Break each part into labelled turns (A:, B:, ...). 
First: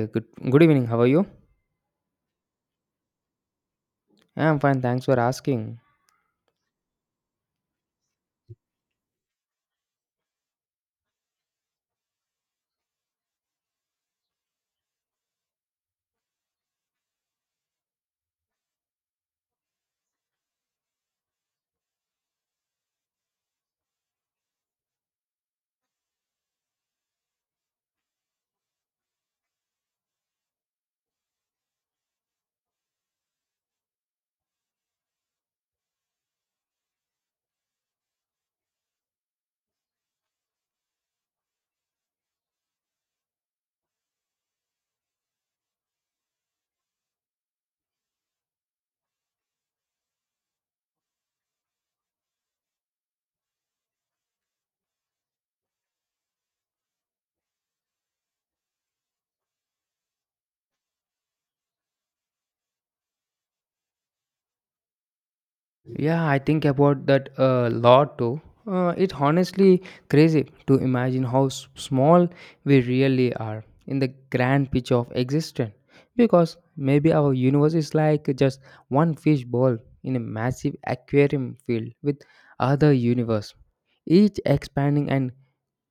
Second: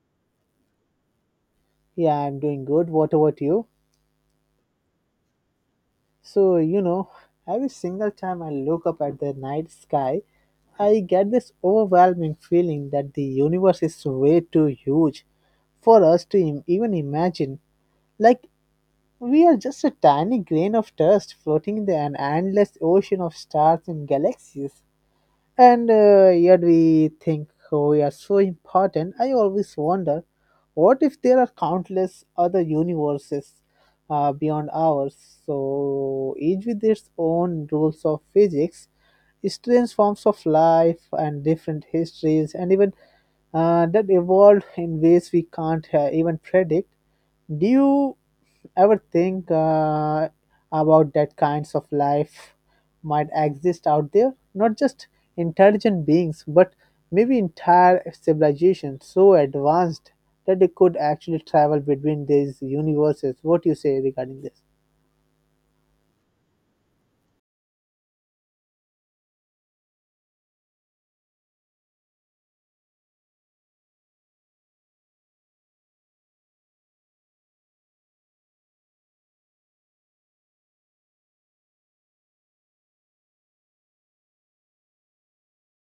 A: Uh, Good, Good evening. How are you?
B: Yeah, I'm doing good. What about you?
A: Yeah, I'm fine. Thanks for asking.
B: So, every single time I look up at the night sky, I get this overwhelming feeling that the universe is way too huge for us to even imagine. Like, we are just a tiny grain of dust floating in an endless ocean of stars and galaxies. And yet we think oh, we are so important. I always wonder, what if there are countless other universes beyond ours? So each with its own rules of physics, strange forms of life, and different histories, and even that evolved in ways we can't even predict. Do you ever think about that kinds of life might exist out there? Not just intelligent beings, but maybe entire civilizations so advanced that they could actually travel between these universes. What do you say regarding this?
A: Yeah, I think about that a lot too. It's honestly crazy to imagine how small we really are in the grand picture of existence. Because maybe our universe is like just one fish ball in a massive aquarium filled with other universe, each expanding and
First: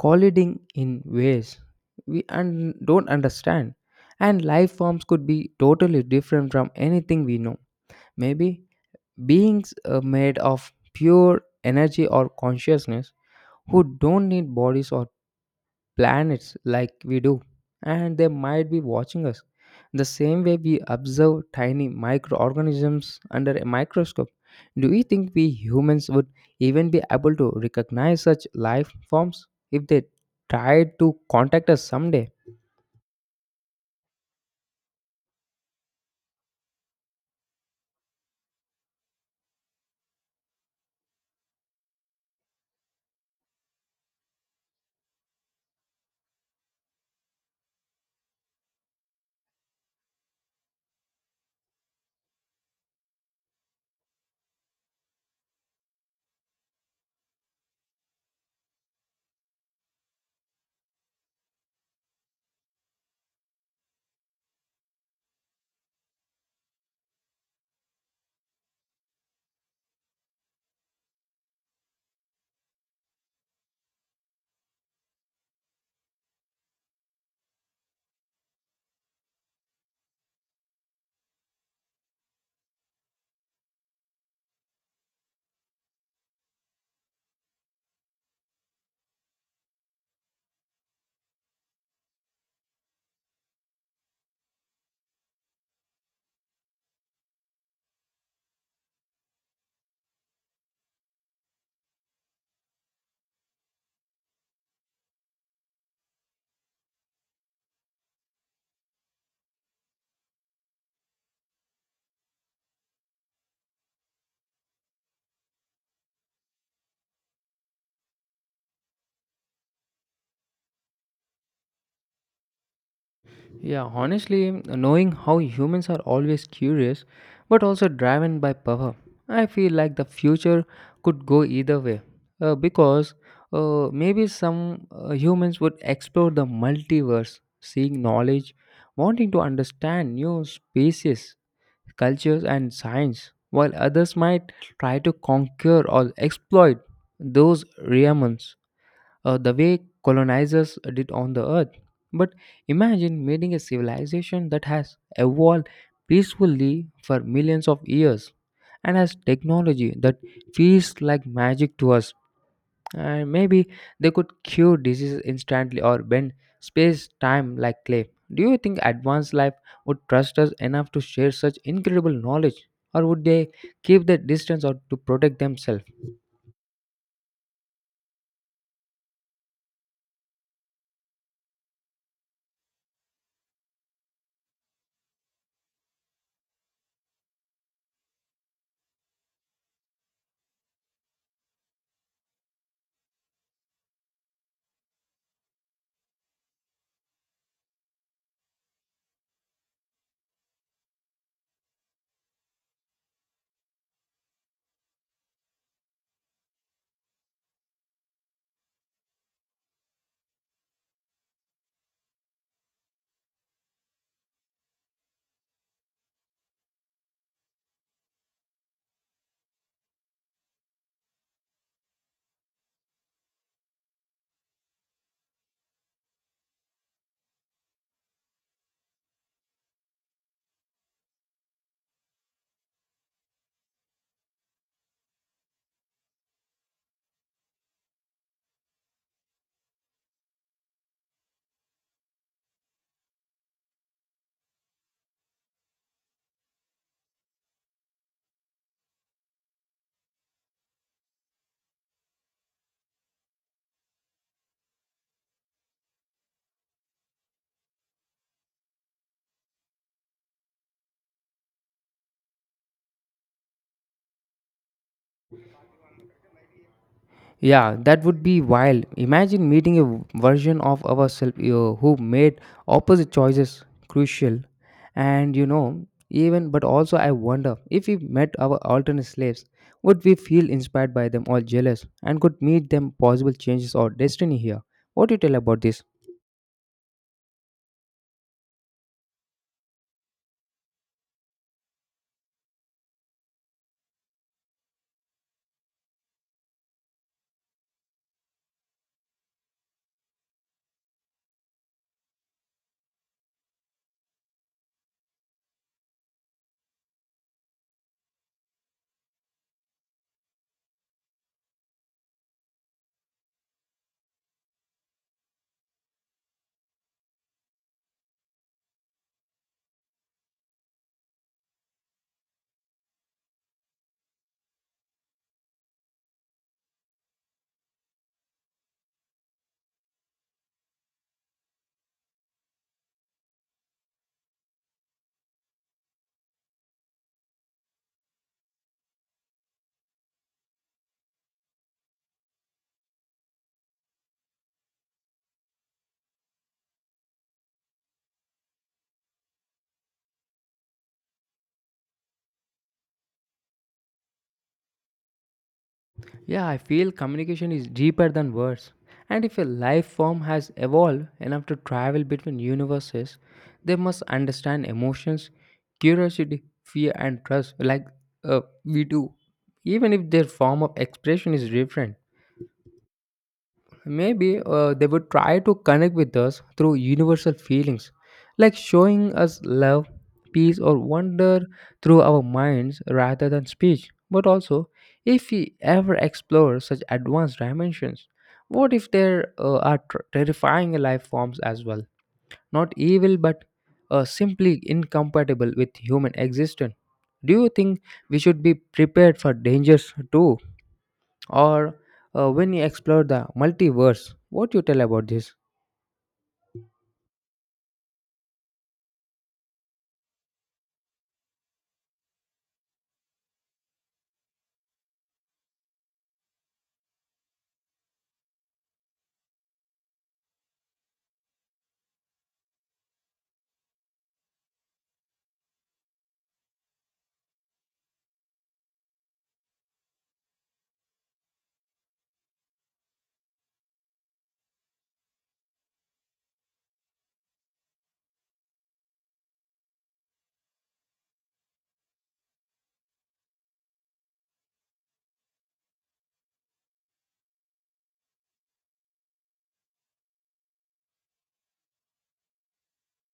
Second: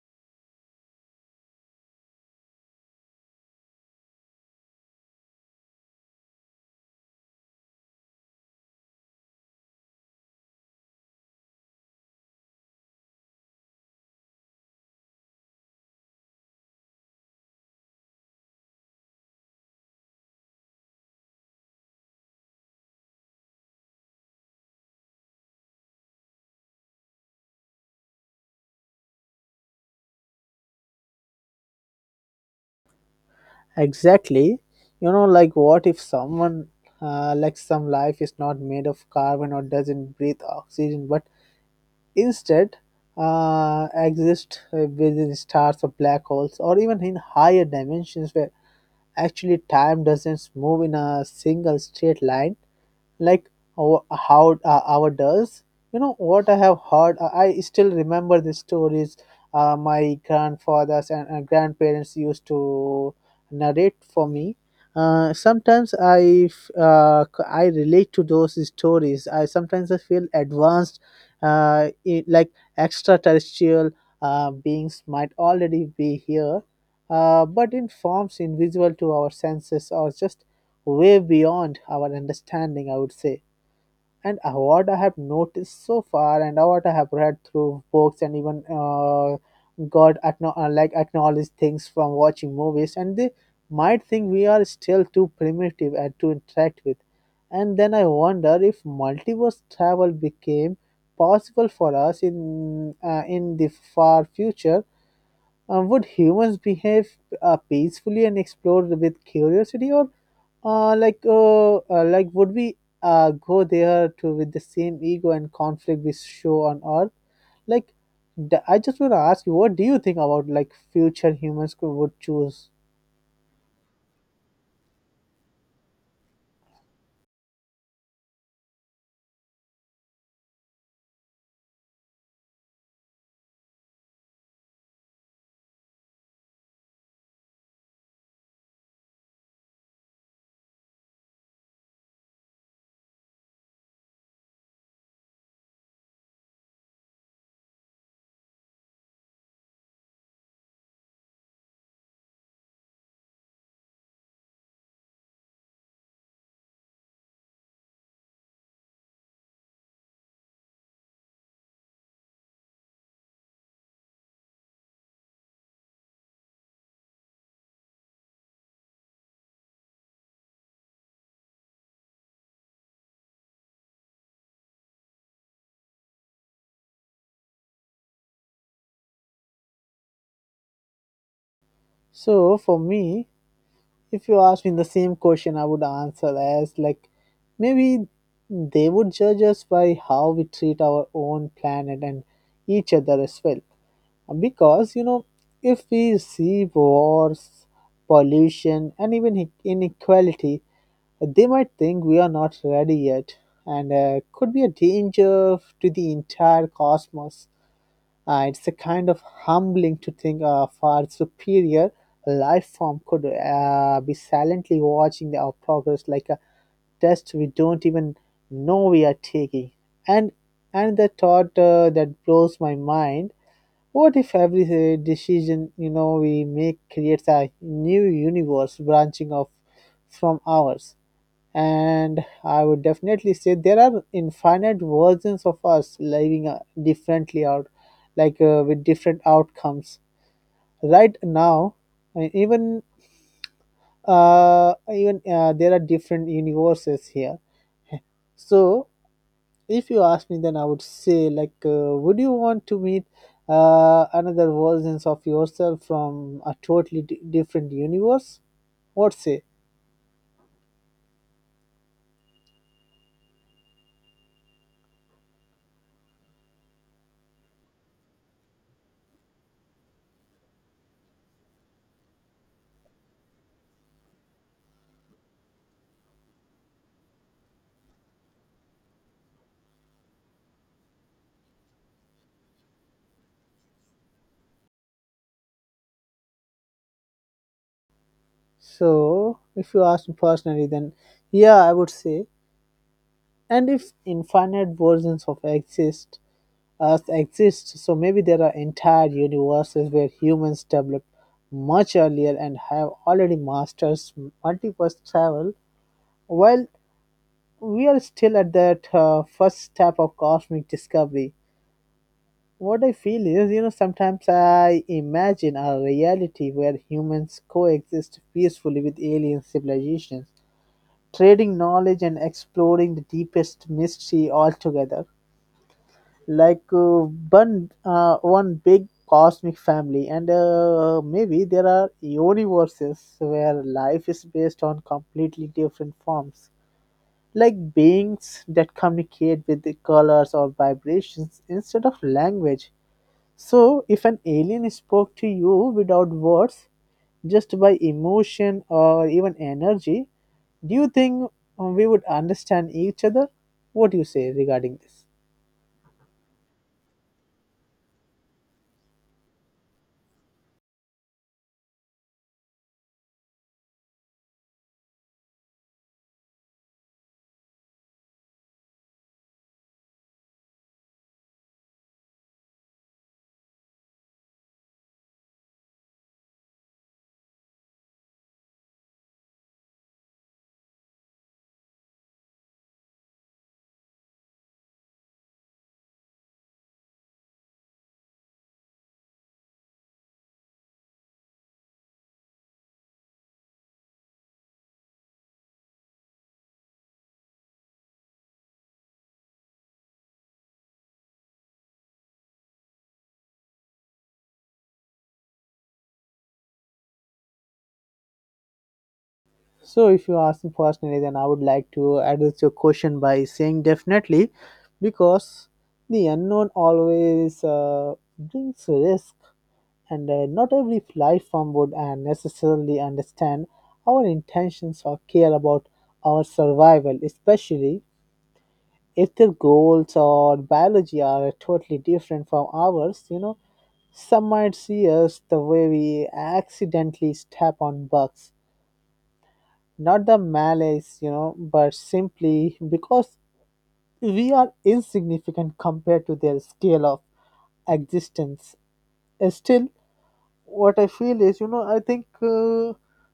A: colliding in ways we don't understand. And life forms could be totally different from anything we know. Maybe beings made of pure energy or consciousness who don't need bodies or planets like we do, and they might be watching us. The same way we observe tiny microorganisms under a microscope. Do you think we humans would even be able to recognize such life forms if they tried to contact us someday?
B: Exactly. Like, what if someone, like some life is not made of carbon or doesn't breathe oxygen, but instead, exist within stars or black holes, or even in higher dimensions where actually time doesn't move in a single straight line like how our does. You know what I have heard, I still remember the stories my grandfathers and grandparents used to narrate for me. Sometimes I relate to those stories. I sometimes i feel advanced, like extraterrestrial beings might already be here, but in forms invisible to our senses or just way beyond our understanding, I would say. And what I have noticed so far, and what I have read through books, and even got like acknowledged things from watching movies, and they might think we are still too primitive and to interact with. And then I wonder, if multiverse travel became possible for us in the far future, would humans behave peacefully and explore with curiosity, or like would we go there to with the same ego and conflict we show on Earth? Like, I just want to ask you, what do you think about like future humans could would choose?
A: Yeah, honestly, knowing how humans are always curious but also driven by power, I feel like the future could go either way. Because maybe some humans would explore the multiverse, seeking knowledge, wanting to understand new species, cultures, and science, while others might try to conquer or exploit those realms the way colonizers did on the earth. But imagine meeting a civilization that has evolved peacefully for millions of years and has technology that feels like magic to us. And maybe they could cure diseases instantly or bend space time like clay. Do you think advanced life would trust us enough to share such incredible knowledge, or would they keep the distance or to protect themselves?
B: So for me, if you ask me the same question, I would answer as like maybe they would judge us by how we treat our own planet and each other as well, because if we see wars, pollution, and even inequality, they might think we are not ready yet and could be a danger to the entire cosmos. It's a kind of humbling to think a far superior life form could be silently watching our progress like a test we don't even know we are taking. And and the thought, that blows my mind: what if every decision, we make creates a new universe branching off from ours? And I would definitely say there are infinite versions of us living differently out, like, with different outcomes. Right now, uh, even even there are different universes here. So if you ask me, then I would say, like, would you want to meet another versions of yourself from a totally different universe? What say?
A: Yeah, that would be wild. Imagine meeting a version of ourselves who made opposite choices crucial. And you know, even but also I wonder if we met our alternate slaves, would we feel inspired by them or jealous and could meet them possible changes or destiny here? What do you tell about this?
B: So if you ask me personally, then yeah, I would say, and if infinite versions of exist us exist, so maybe there are entire universes where humans developed much earlier and have already mastered multiverse travel, while we are still at that first step of cosmic discovery. What I feel is, sometimes I imagine a reality where humans coexist peacefully with alien civilizations, trading knowledge and exploring the deepest mystery altogether, like, one big cosmic family. And maybe there are universes where life is based on completely different forms, like beings that communicate with the colors or vibrations instead of language. So, if an alien spoke to you without words, just by emotion or even energy, do you think we would understand each other? What do you say regarding this?
A: Yeah, I feel communication is deeper than words. And if a life form has evolved enough to travel between universes, they must understand emotions, curiosity, fear, and trust like we do, even if their form of expression is different. Maybe they would try to connect with us through universal feelings, like showing us love, peace, or wonder through our minds rather than speech. But also, if we ever explore such advanced dimensions, what if there are terrifying life forms as well? Not evil, but simply incompatible with human existence. Do you think we should be prepared for dangers too? Or when you explore the multiverse, what you tell about this?
B: So, if you ask me personally, then I would like to address your question by saying definitely, because the unknown always brings risk, and not every life form would necessarily understand our intentions or care about our survival, especially if their goals or biology are totally different from ours. Some might see us the way we accidentally step on bugs, not the malice, but simply because we are insignificant compared to their scale of existence. Still, what I feel is, I think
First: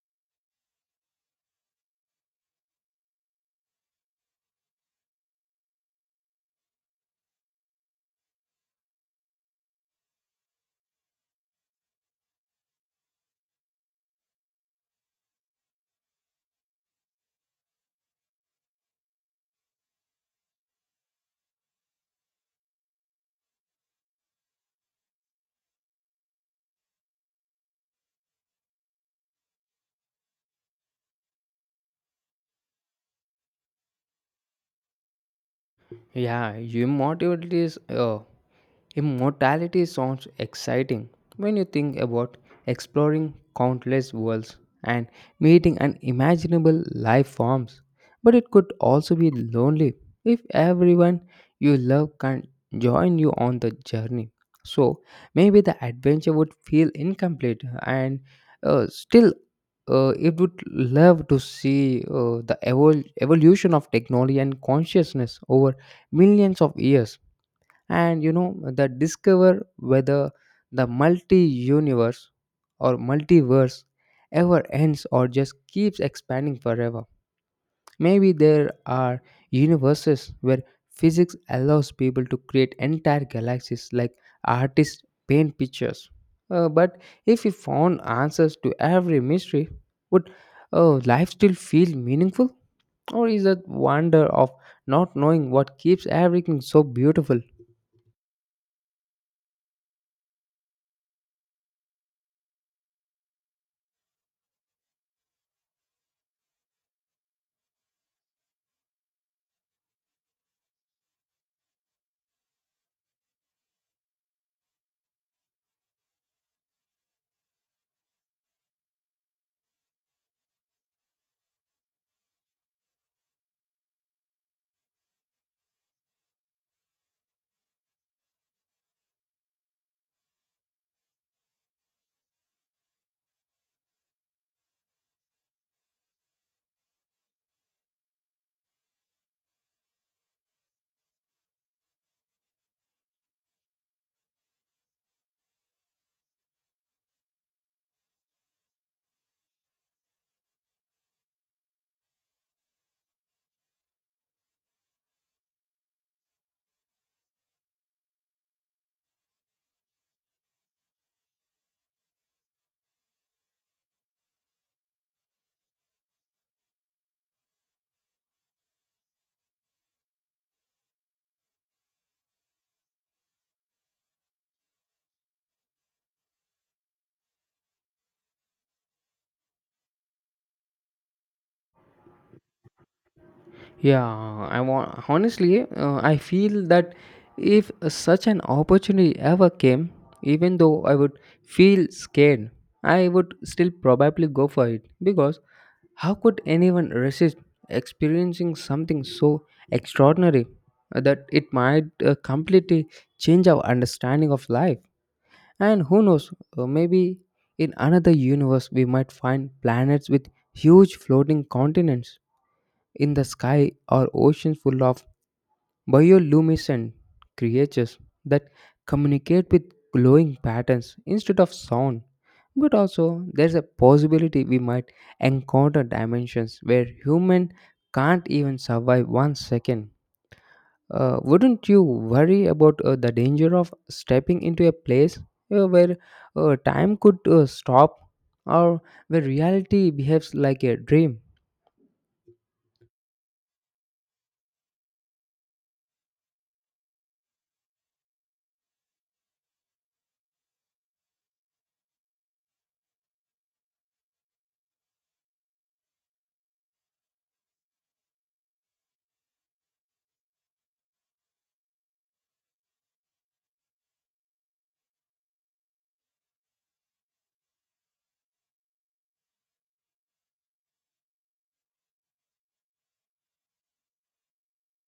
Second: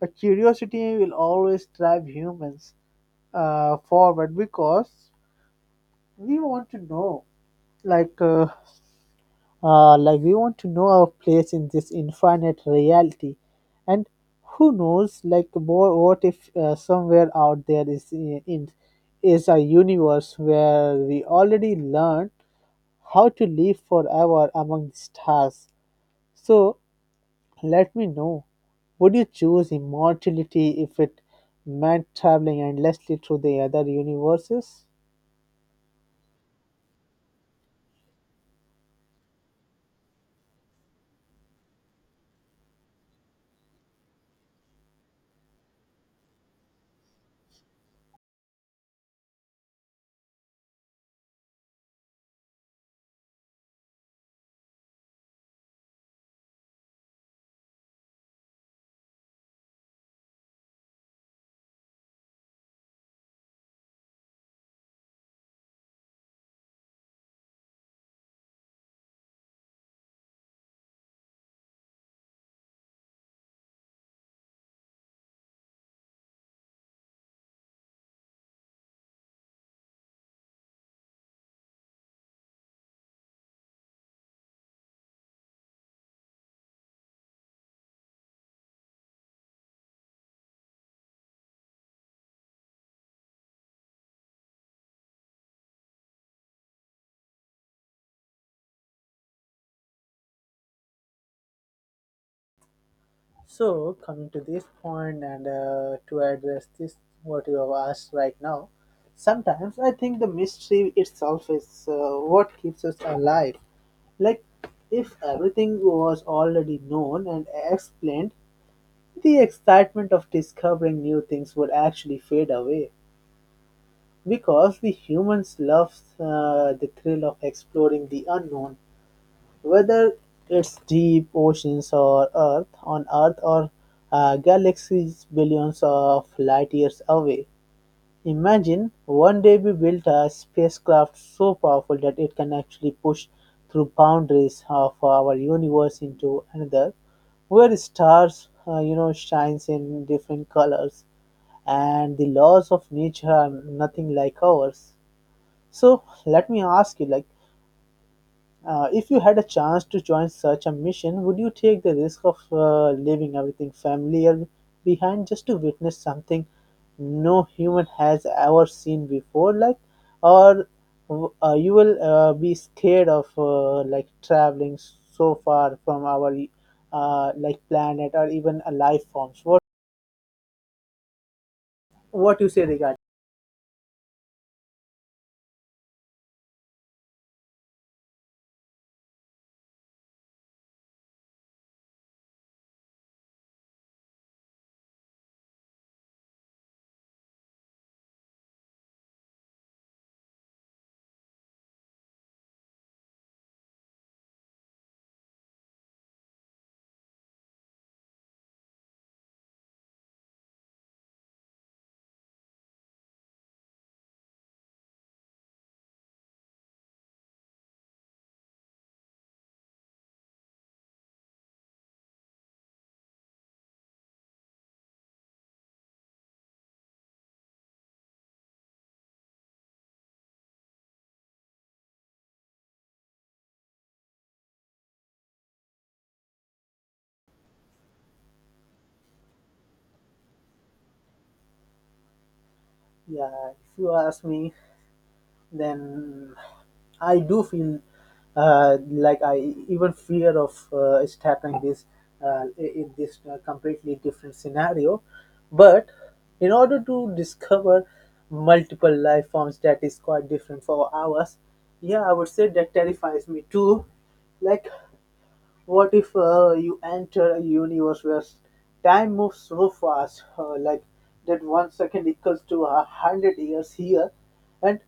B: a curiosity will always drive humans forward, because we want to know, like, we want to know our place in this infinite reality, and who knows, like, more, what if somewhere out there is in is a universe where we already learned how to live forever among the stars. So, let me know. Would you choose immortality if it meant traveling endlessly through the other universes?
A: Yeah, you motivate is Immortality sounds exciting when you think about exploring countless worlds and meeting unimaginable life forms, but it could also be lonely if everyone you love can't join you on the journey. So maybe the adventure would feel incomplete, and uh, still, it would love to see the evolution of technology and consciousness over millions of years, and you know the discover whether the multi universe or multiverse ever ends or just keeps expanding forever. Maybe there are universes where physics allows people to create entire galaxies like artists paint pictures. But if we found answers to every mystery, would life still feel meaningful, or is that wonder of not knowing what keeps everything so beautiful?
B: So, coming to this point, and to address this, what you have asked right now, sometimes I think the mystery itself is what keeps us alive. Like, if everything was already known and explained, the excitement of discovering new things would actually fade away. Because we humans love the thrill of exploring the unknown, whether it's deep oceans or Earth on Earth, or galaxies billions of light years away. Imagine one day we built a spacecraft so powerful that it can actually push through boundaries of our universe into another, where stars, shines in different colors, and the laws of nature are nothing like ours. So let me ask you, like, if you had a chance to join such a mission, would you take the risk of leaving everything familiar behind just to witness something no human has ever seen before, like, or you will be scared of like traveling so far from our like planet or even a life forms? What you say regarding?
A: Yeah, I want honestly, I feel that if such an opportunity ever came, even though I would feel scared, I would still probably go for it because how could anyone resist experiencing something so extraordinary that it might completely change our understanding of life? And who knows, maybe in another universe we might find planets with huge floating continents in the sky or oceans full of bioluminescent creatures that communicate with glowing patterns instead of sound. But also, there's a possibility we might encounter dimensions where human can't even survive 1 second. Wouldn't you worry about the danger of stepping into a place where time could stop, or where reality behaves like a dream?
B: Yeah, if you ask me, then I do feel like I even fear of it's happening this, in this completely different scenario. But in order to discover multiple life forms that is quite different for ours, yeah, I would say that terrifies me too. Like, what if you enter a universe where time moves so fast, like that 1 second equals to 100 years here, and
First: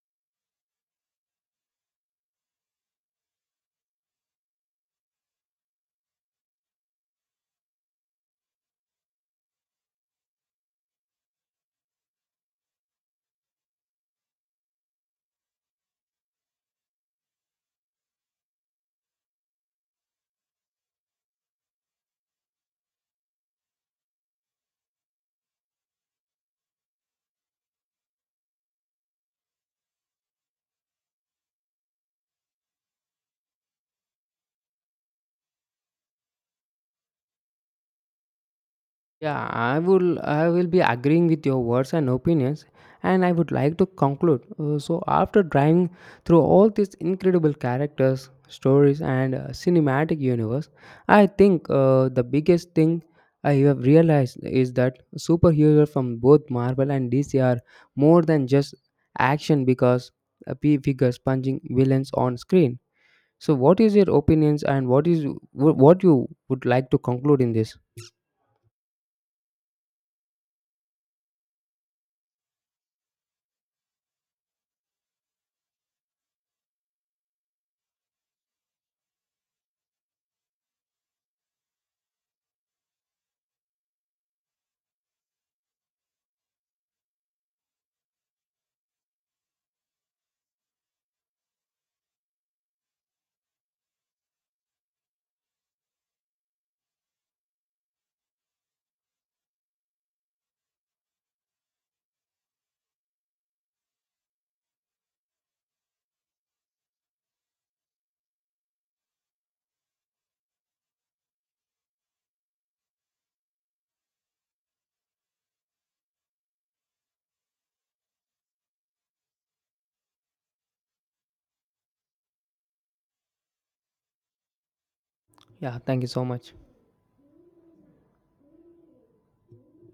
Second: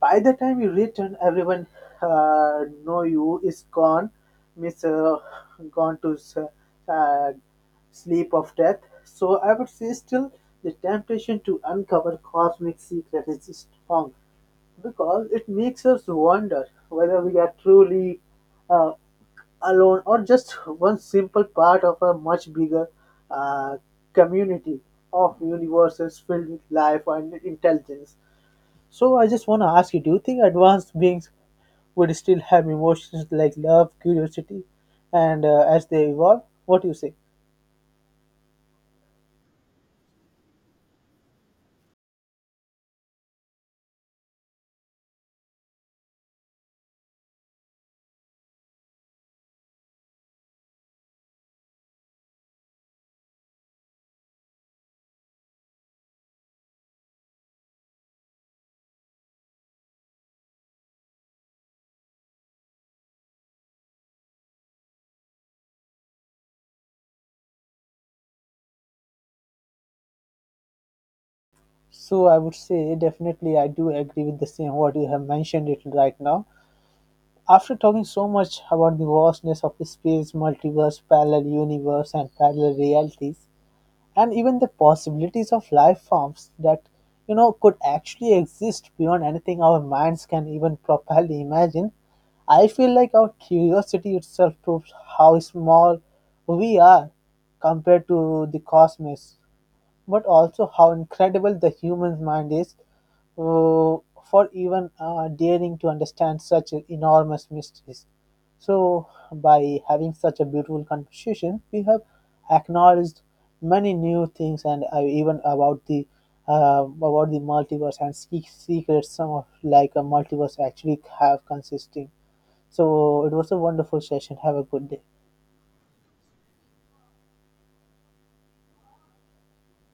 B: by the time you return, everyone know you is gone, miss gone to uh, sleep of death. So I would say still the temptation to uncover cosmic secret is strong, because it makes us wonder whether we are truly uh, alone or just one simple part of a much bigger uh, community of universes filled with life and intelligence. So I just want to ask you, do you think advanced beings would still have emotions like love, curiosity, and as they evolve? What do you say?
A: Yeah, I will be agreeing with your words and opinions, and I would like to conclude. So after driving through all these incredible characters, stories, and cinematic universe, I think the biggest thing I have realized is that superheroes from both Marvel and DC are more than just action because figures punching villains on screen. So what is your opinions, and what you would like to conclude in this?
B: So I would say definitely I do agree with the same what you have mentioned it right now. After talking so much about the vastness of space, multiverse, parallel universe, and parallel realities, and even the possibilities of life forms that could actually exist beyond anything our minds can even properly imagine. I feel like our curiosity itself proves how small we are compared to the cosmos, but also how incredible the human mind is, uh, for even daring to understand such enormous mysteries. So, by having such a beautiful conversation, we have acknowledged many new things, and even about the multiverse and secrets some of like a multiverse actually have consisting. So it was a wonderful session. Have a good day.
A: Yeah, thank you so much.